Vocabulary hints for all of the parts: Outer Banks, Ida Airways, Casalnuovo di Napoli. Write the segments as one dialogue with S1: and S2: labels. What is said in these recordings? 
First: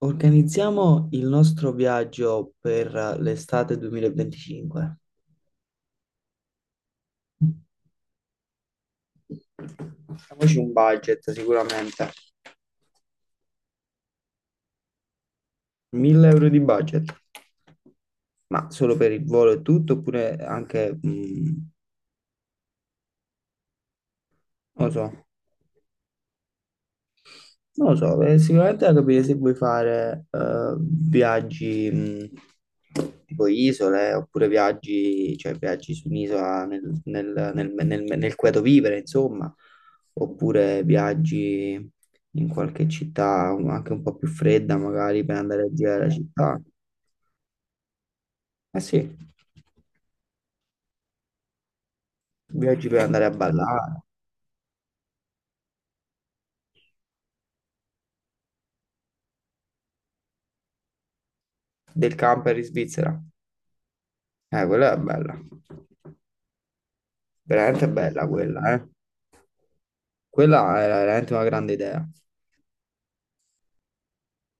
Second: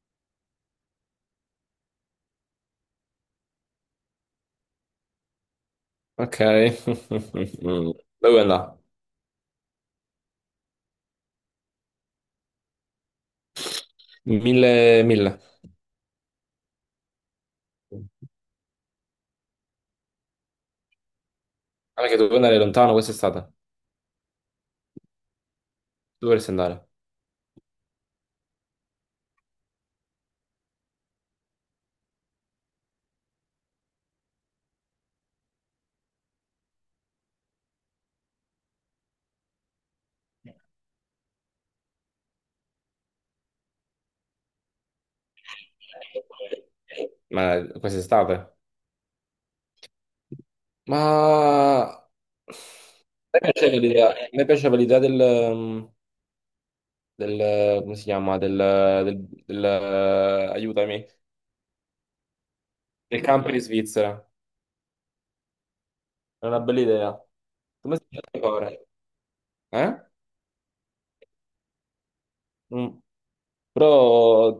S1: Organizziamo il nostro viaggio per l'estate 2025.
S2: Ok. Dove vuoi andare?
S1: Facciamoci un budget sicuramente.
S2: 1000, 1000.
S1: 1000 euro di budget, ma solo per il volo e tutto, oppure anche,
S2: Guarda che dovevo andare lontano quest'estate. Dove
S1: non lo so,
S2: dovresti andare?
S1: Sicuramente da capire se vuoi fare viaggi tipo isole oppure viaggi, cioè viaggi su un'isola nel cui tu vivere, insomma, oppure viaggi in qualche città anche un po' più fredda, magari per andare a girare la città.
S2: Ma quest'estate?
S1: Eh sì,
S2: Ma...
S1: viaggi per andare a
S2: A me piaceva
S1: ballare,
S2: l'idea a me piaceva l'idea del... come si chiama? Del... aiutami.
S1: del camper in
S2: Del
S1: Svizzera.
S2: camper in Svizzera.
S1: Quella è bella,
S2: È una bella idea.
S1: veramente
S2: Come si
S1: bella
S2: chiama
S1: quella,
S2: ancora?
S1: eh.
S2: Eh?
S1: Quella era veramente una grande idea.
S2: Mm. Però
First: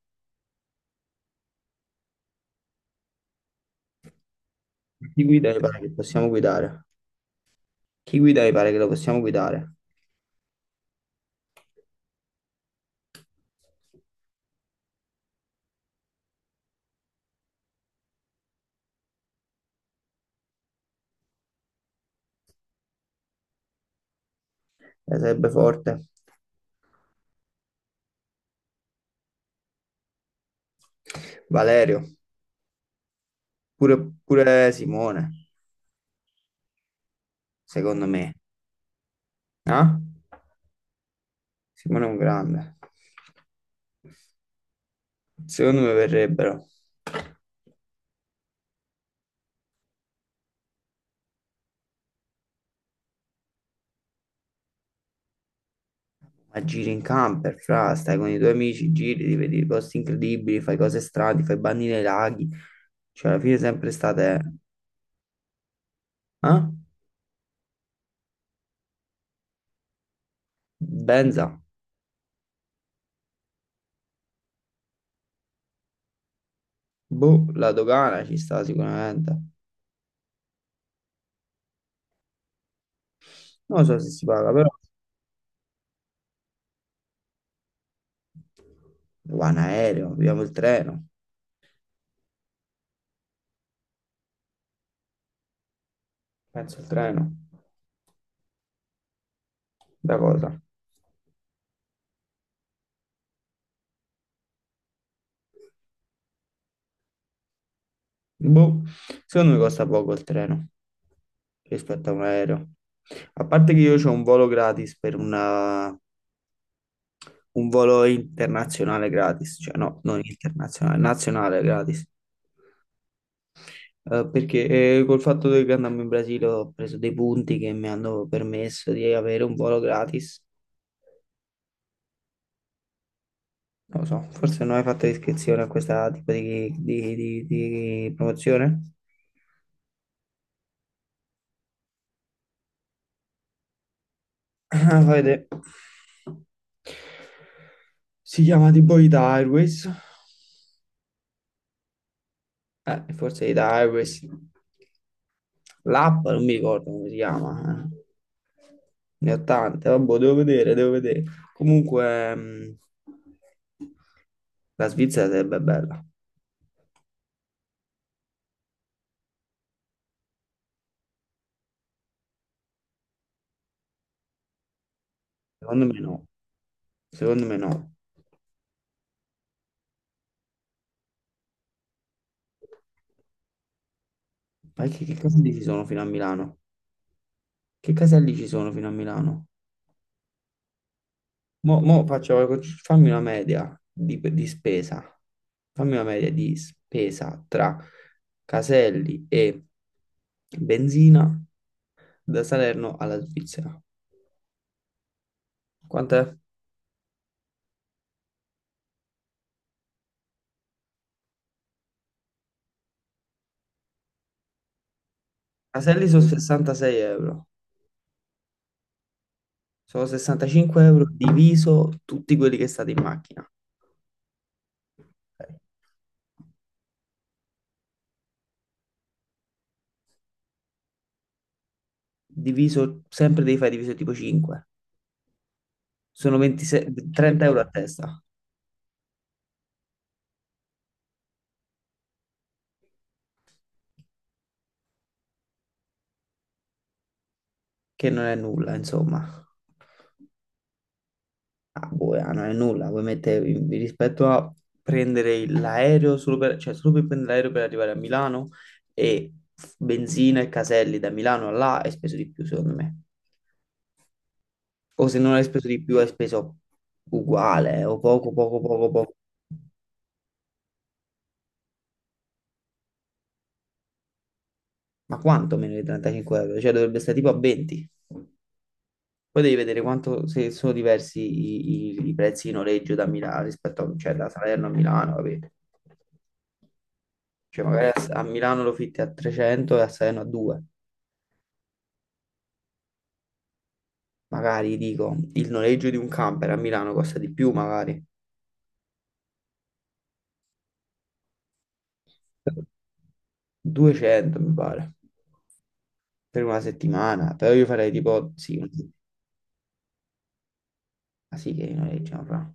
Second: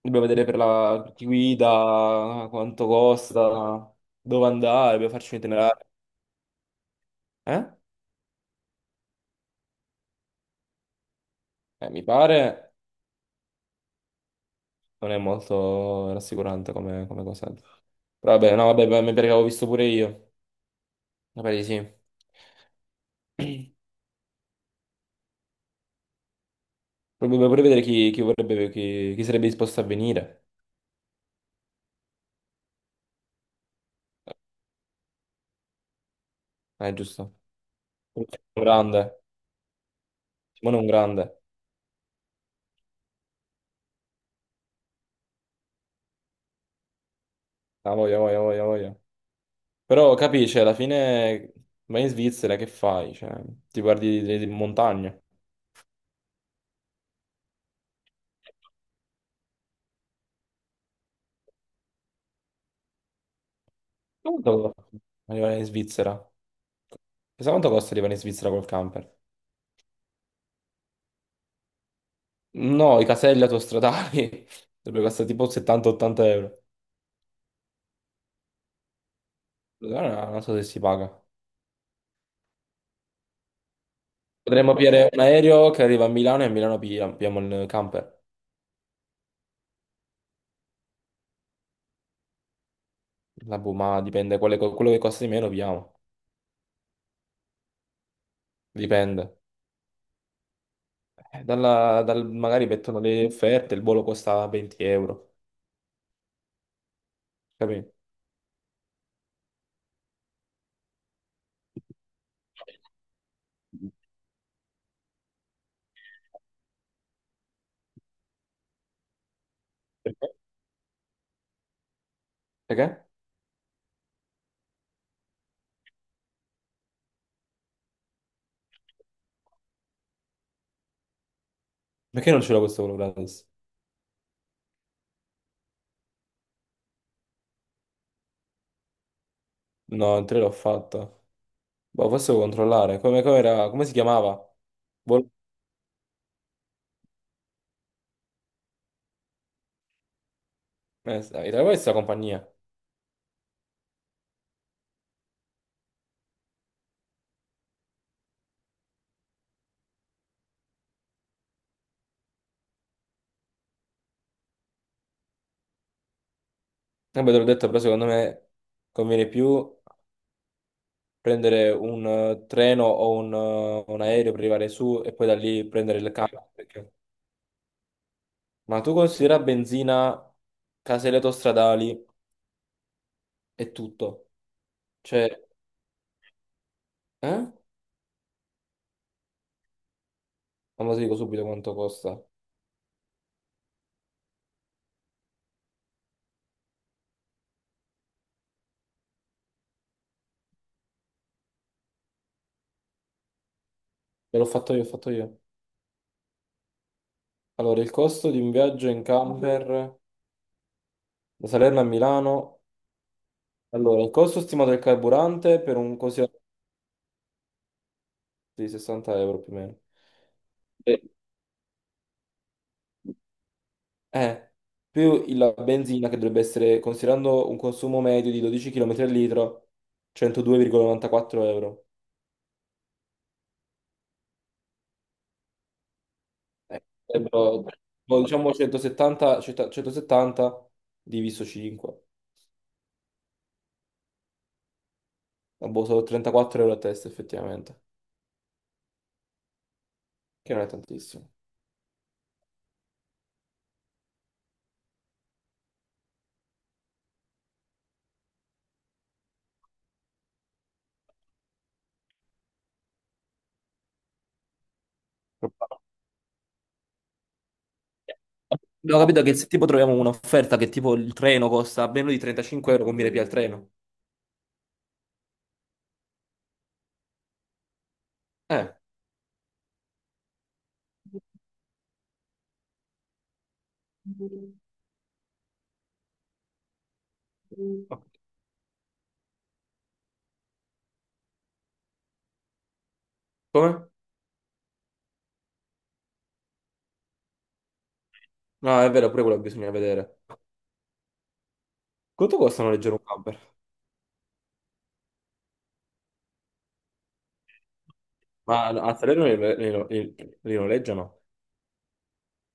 S2: dobbiamo vedere per la chi guida, quanto costa, dove andare, dobbiamo
S1: Chi
S2: farci un
S1: guida i pare
S2: itinerario.
S1: che possiamo guidare?
S2: Eh?
S1: Chi guida i pare che lo possiamo guidare?
S2: Mi pare non è molto rassicurante come cosa. Però vabbè, no, vabbè, mi pare che avevo visto pure io. Mi pare di sì.
S1: Sarebbe forte.
S2: Vorrebbe pure vedere chi vorrebbe, chi sarebbe disposto a venire.
S1: Valerio, pure, pure Simone,
S2: Giusto.
S1: secondo
S2: Un
S1: me.
S2: grande.
S1: No?
S2: Simone è un grande.
S1: Simone è un grande. Secondo me verrebbero.
S2: Ah, voglia, voglia, voglia, voglia. Però capisci, alla fine vai in Svizzera, che fai? Cioè, ti guardi le montagne.
S1: Ma giri in camper, fra, stai con i tuoi amici, giri, ti vedi posti incredibili, fai cose strane, fai bagni nei laghi. Cioè, alla fine sempre state.
S2: Quanto costa arrivare in Svizzera?
S1: Eh?
S2: Chissà quanto costa arrivare in Svizzera col camper?
S1: Benza.
S2: No, i caselli autostradali dovrebbero costare tipo 70-80 euro.
S1: Boh, la dogana ci sta sicuramente.
S2: Allora, non so se si paga.
S1: Non so se si paga, però.
S2: Potremmo pigliare un aereo che arriva a Milano e a Milano pigliamo il camper.
S1: Va in aereo, abbiamo il treno,
S2: La boh, ma dipende, quello che costa di meno pigliamo.
S1: penso il treno,
S2: Dipende.
S1: da cosa?
S2: Magari mettono le offerte, il volo costa 20 euro. Capito?
S1: Boh, secondo me costa poco il treno rispetto a un aereo. A parte che io ho un volo gratis per un volo internazionale gratis, cioè no, non
S2: Perché?
S1: internazionale, nazionale gratis.
S2: Perché?
S1: Perché col fatto che andando in Brasile ho preso dei punti che mi hanno permesso di avere un volo gratis.
S2: Perché non c'era questo volo gratis?
S1: Non lo so, forse non hai fatto iscrizione a questa tipo di promozione?
S2: No, il 3 l'ho fatto. Boh, forse devo controllare. Come, come si chiamava?
S1: Ah,
S2: Volo...
S1: vede. Si chiama tipo Ida Airways.
S2: Era questa compagnia.
S1: Forse Ida Airways. L'app non mi ricordo come si chiama. Ne ho tante, vabbè, devo vedere, devo vedere. Comunque, la Svizzera sarebbe bella.
S2: Vabbè, te l'ho detto, però secondo me conviene più prendere un treno o un aereo per arrivare su e poi da lì
S1: Secondo me
S2: prendere il
S1: no.
S2: carro.
S1: Secondo me no.
S2: Ma tu considera benzina, caselle autostradali e tutto.
S1: Ma che
S2: Cioè,
S1: caselli ci sono fino a Milano?
S2: eh?
S1: Che caselli ci sono fino a Milano?
S2: Ma lo dico subito quanto
S1: Mo
S2: costa.
S1: faccio, fammi una media di spesa. Fammi una media di spesa tra caselli e benzina da Salerno alla Svizzera.
S2: Ve l'ho fatto io, ho fatto io.
S1: Quanto è?
S2: Allora, il costo di un viaggio in camper da Salerno a Milano. Allora, il costo stimato del carburante per un
S1: Caselli sono
S2: considerato
S1: 66 euro.
S2: di 60 euro più o meno.
S1: Sono 65
S2: Sì.
S1: euro diviso tutti quelli che state in macchina.
S2: Eh, più
S1: Ok.
S2: la benzina che dovrebbe essere, considerando un consumo medio di 12 km al litro, 102,94 euro.
S1: Diviso, sempre devi fare diviso tipo 5. Sono
S2: Eh,
S1: 26 30 euro
S2: Sarebbero,
S1: a
S2: boh,
S1: testa,
S2: diciamo 170, 170 diviso 5. Ah, boh, sono 34 euro a testa effettivamente,
S1: che non è nulla, insomma.
S2: che non è tantissimo.
S1: Ah, boh, ah, non è nulla, vuoi mettere rispetto a prendere l'aereo solo per, cioè solo per prendere l'aereo per arrivare a Milano e benzina e caselli da Milano a là hai speso di più, secondo me. O se non hai speso di più, hai speso uguale o poco, poco, poco,
S2: Abbiamo
S1: poco.
S2: capito che se tipo troviamo un'offerta che tipo il treno costa meno di 35 euro, conviene più al treno.
S1: Ma quanto meno di 35 euro? Cioè dovrebbe stare tipo a 20.
S2: Eh,
S1: Poi devi vedere quanto se sono diversi i prezzi di noleggio da Milano rispetto a, cioè, da Salerno a Milano, vabbè. Cioè, magari
S2: ok.
S1: a Milano lo fitti a 300 e a Salerno a 2.
S2: Come?
S1: Magari, dico, il noleggio di un camper a Milano costa di più, magari.
S2: No, è vero, pure quello bisogna vedere. Quanto costano leggere un camper?
S1: 200, mi pare, per una settimana. Però io farei tipo,
S2: Ma
S1: sì, ma
S2: a Salerno li noleggiano?
S1: sì che li noleggiano, fra.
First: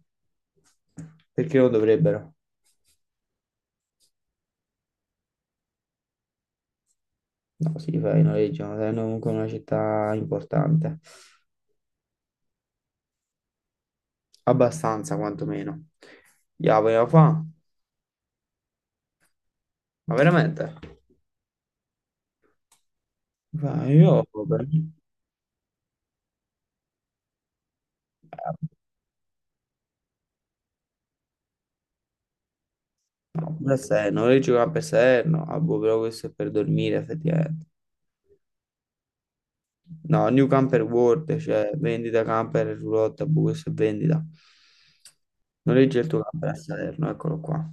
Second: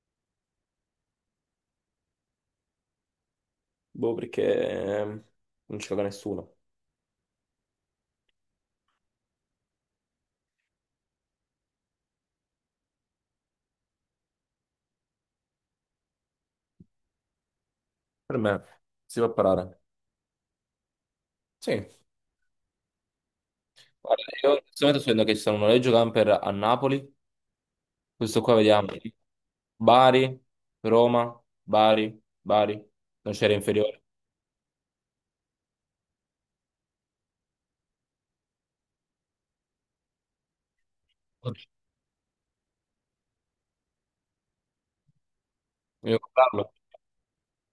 S1: Perché non dovrebbero?
S2: Boh, perché ehm, non ci gioca nessuno.
S1: No, sì, fra, li fai, noleggiano, Salerno è comunque una città importante. Abbastanza, quantomeno. Ya, vogliamo fa?
S2: Per me si può parare.
S1: Ma veramente?
S2: Sì.
S1: Ma io.
S2: Guarda, io in questo momento sto vedendo che ci sono un noleggio camper a Napoli. Questo qua vediamo. Sì. Bari, Roma, Bari, Bari. Non c'era
S1: Da
S2: inferiore.
S1: Serno, io giocavo per Serno, ah, boh, però questo è per dormire effettivamente. No, New Camper World,
S2: Voglio
S1: cioè vendita camper e roulotte, boh, questo è vendita. Noleggia il tuo camper a
S2: comprarlo.
S1: Salerno, eccolo qua.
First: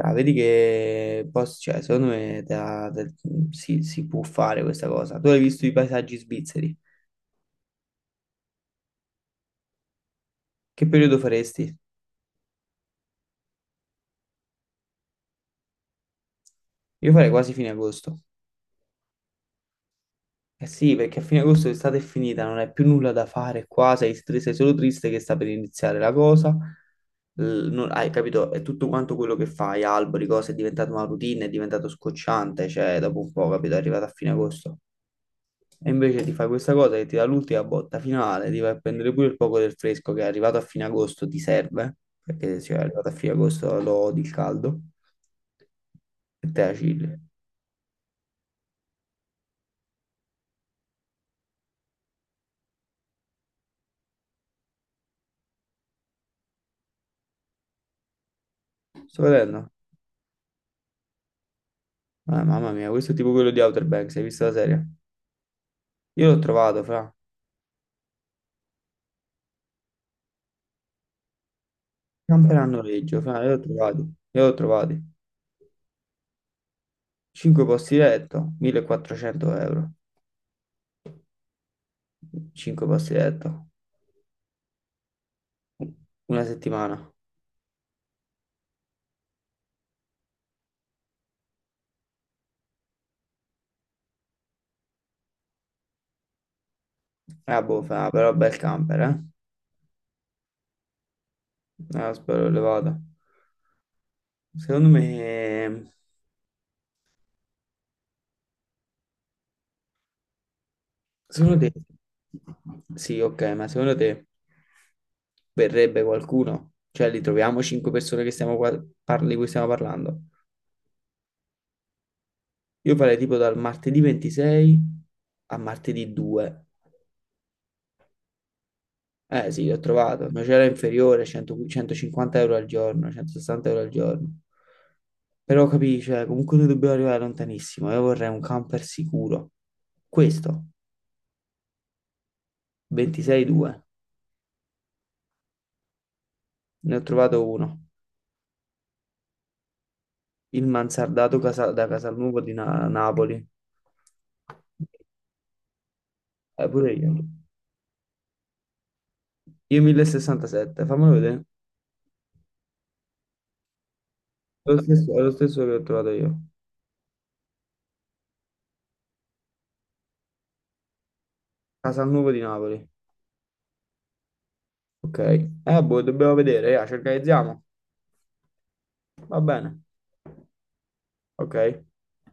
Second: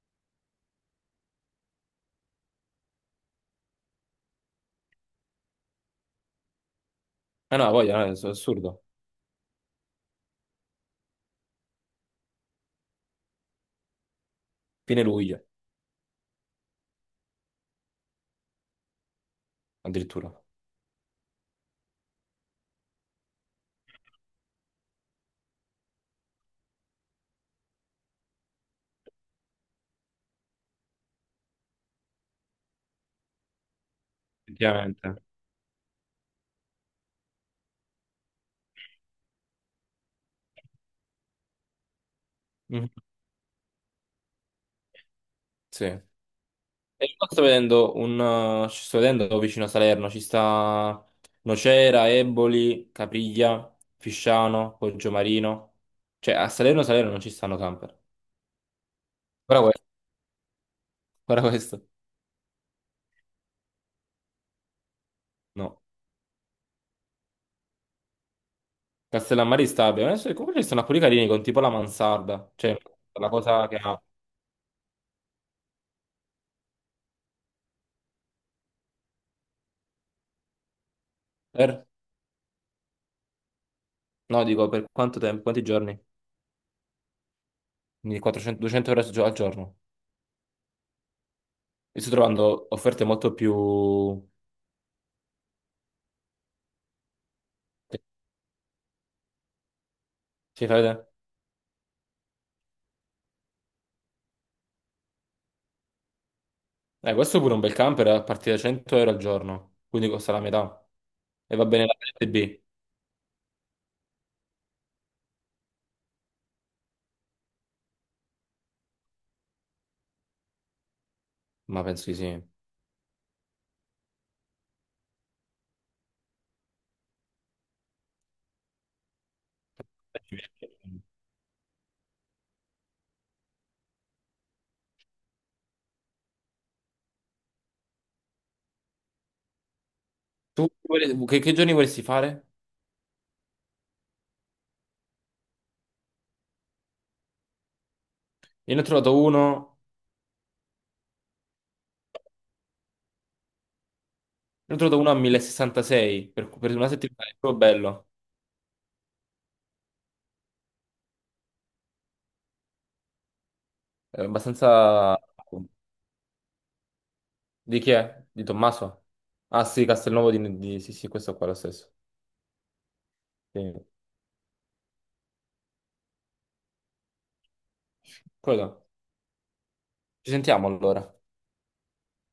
S1: Ah, vedi che posso, cioè, secondo me si può fare questa cosa. Tu hai visto i paesaggi svizzeri?
S2: Eh no, no, è assurdo.
S1: Che periodo faresti?
S2: Fine luglio,
S1: Io farei quasi fine agosto.
S2: addirittura.
S1: Eh sì, perché a fine agosto l'estate è finita, non hai più nulla da fare qua, sei solo triste che sta per iniziare la cosa. Hai capito? È tutto quanto quello che fai, alberi, cose, è diventato una routine, è diventato scocciante, cioè dopo un po', capito, è arrivato a fine agosto.
S2: Effettivamente.
S1: E invece ti fai questa cosa che ti dà l'ultima botta finale, ti vai a prendere pure il poco del fresco che è arrivato a fine agosto, ti serve, perché se è
S2: Mhm.
S1: arrivato a fine agosto lo odi il caldo,
S2: Sì. E
S1: e te la chilli.
S2: qua ci sto vedendo vicino a Salerno, ci sta Nocera, Eboli, Capriglia, Fisciano, Poggiomarino. Cioè a Salerno Salerno non ci stanno camper.
S1: Sto
S2: Guarda
S1: vedendo?
S2: questo, guarda questo.
S1: Ah, mamma mia, questo è tipo quello di Outer Banks, hai visto la serie?
S2: No.
S1: Io l'ho trovato, fra.
S2: Castellammari Stabia. Adesso comunque ci stanno alcuni carini con tipo la mansarda. Cioè
S1: Camperanno Reggio,
S2: la
S1: fra, io l'ho
S2: cosa che
S1: trovato.
S2: ha...
S1: Io l'ho trovato. 5 posti letto, 1400 euro.
S2: Per...
S1: 5 posti letto.
S2: No, dico per quanto tempo, quanti giorni?
S1: Una settimana.
S2: Quindi 400, 200 euro al al giorno. E sto trovando offerte molto più...
S1: Boh, fra, però bel camper, eh.
S2: Ci fai vedere?
S1: Spero elevato. Secondo me.
S2: Questo è pure un bel camper, a partire da 100 euro al giorno, quindi costa la metà. E
S1: Secondo
S2: va
S1: te.
S2: bene la parte B?
S1: Sì, ok, ma secondo te verrebbe qualcuno? Cioè, li troviamo 5 persone che stiamo di cui stiamo parlando?
S2: Ma penso di sì.
S1: Io farei tipo dal martedì 26 a martedì 2. Eh sì, ho trovato, ma c'era inferiore, 100 150 euro al giorno, 160 euro al giorno. Però capisci, cioè, comunque noi dobbiamo arrivare lontanissimo. Io vorrei un camper sicuro. Questo,
S2: Tu che giorni vorresti fare?
S1: 26,2, ne ho trovato uno.
S2: Io ne ho trovato uno,
S1: Il mansardato da Casalnuovo di Napoli.
S2: ne ho trovato uno a 1066 per, per una
S1: Pure io.
S2: settimana, è proprio bello.
S1: Io 1067, fammelo vedere.
S2: È
S1: È lo stesso,
S2: abbastanza...
S1: è lo stesso che ho trovato io.
S2: Di chi è? Di Tommaso? Ah sì, Castelnuovo di... Sì, sì, questo qua è lo stesso.
S1: Casalnuovo di Napoli.
S2: Sì.
S1: Ok. Boh, dobbiamo vedere, ci organizziamo.
S2: Quello.
S1: Va bene.
S2: Ci sentiamo allora.
S1: Ok.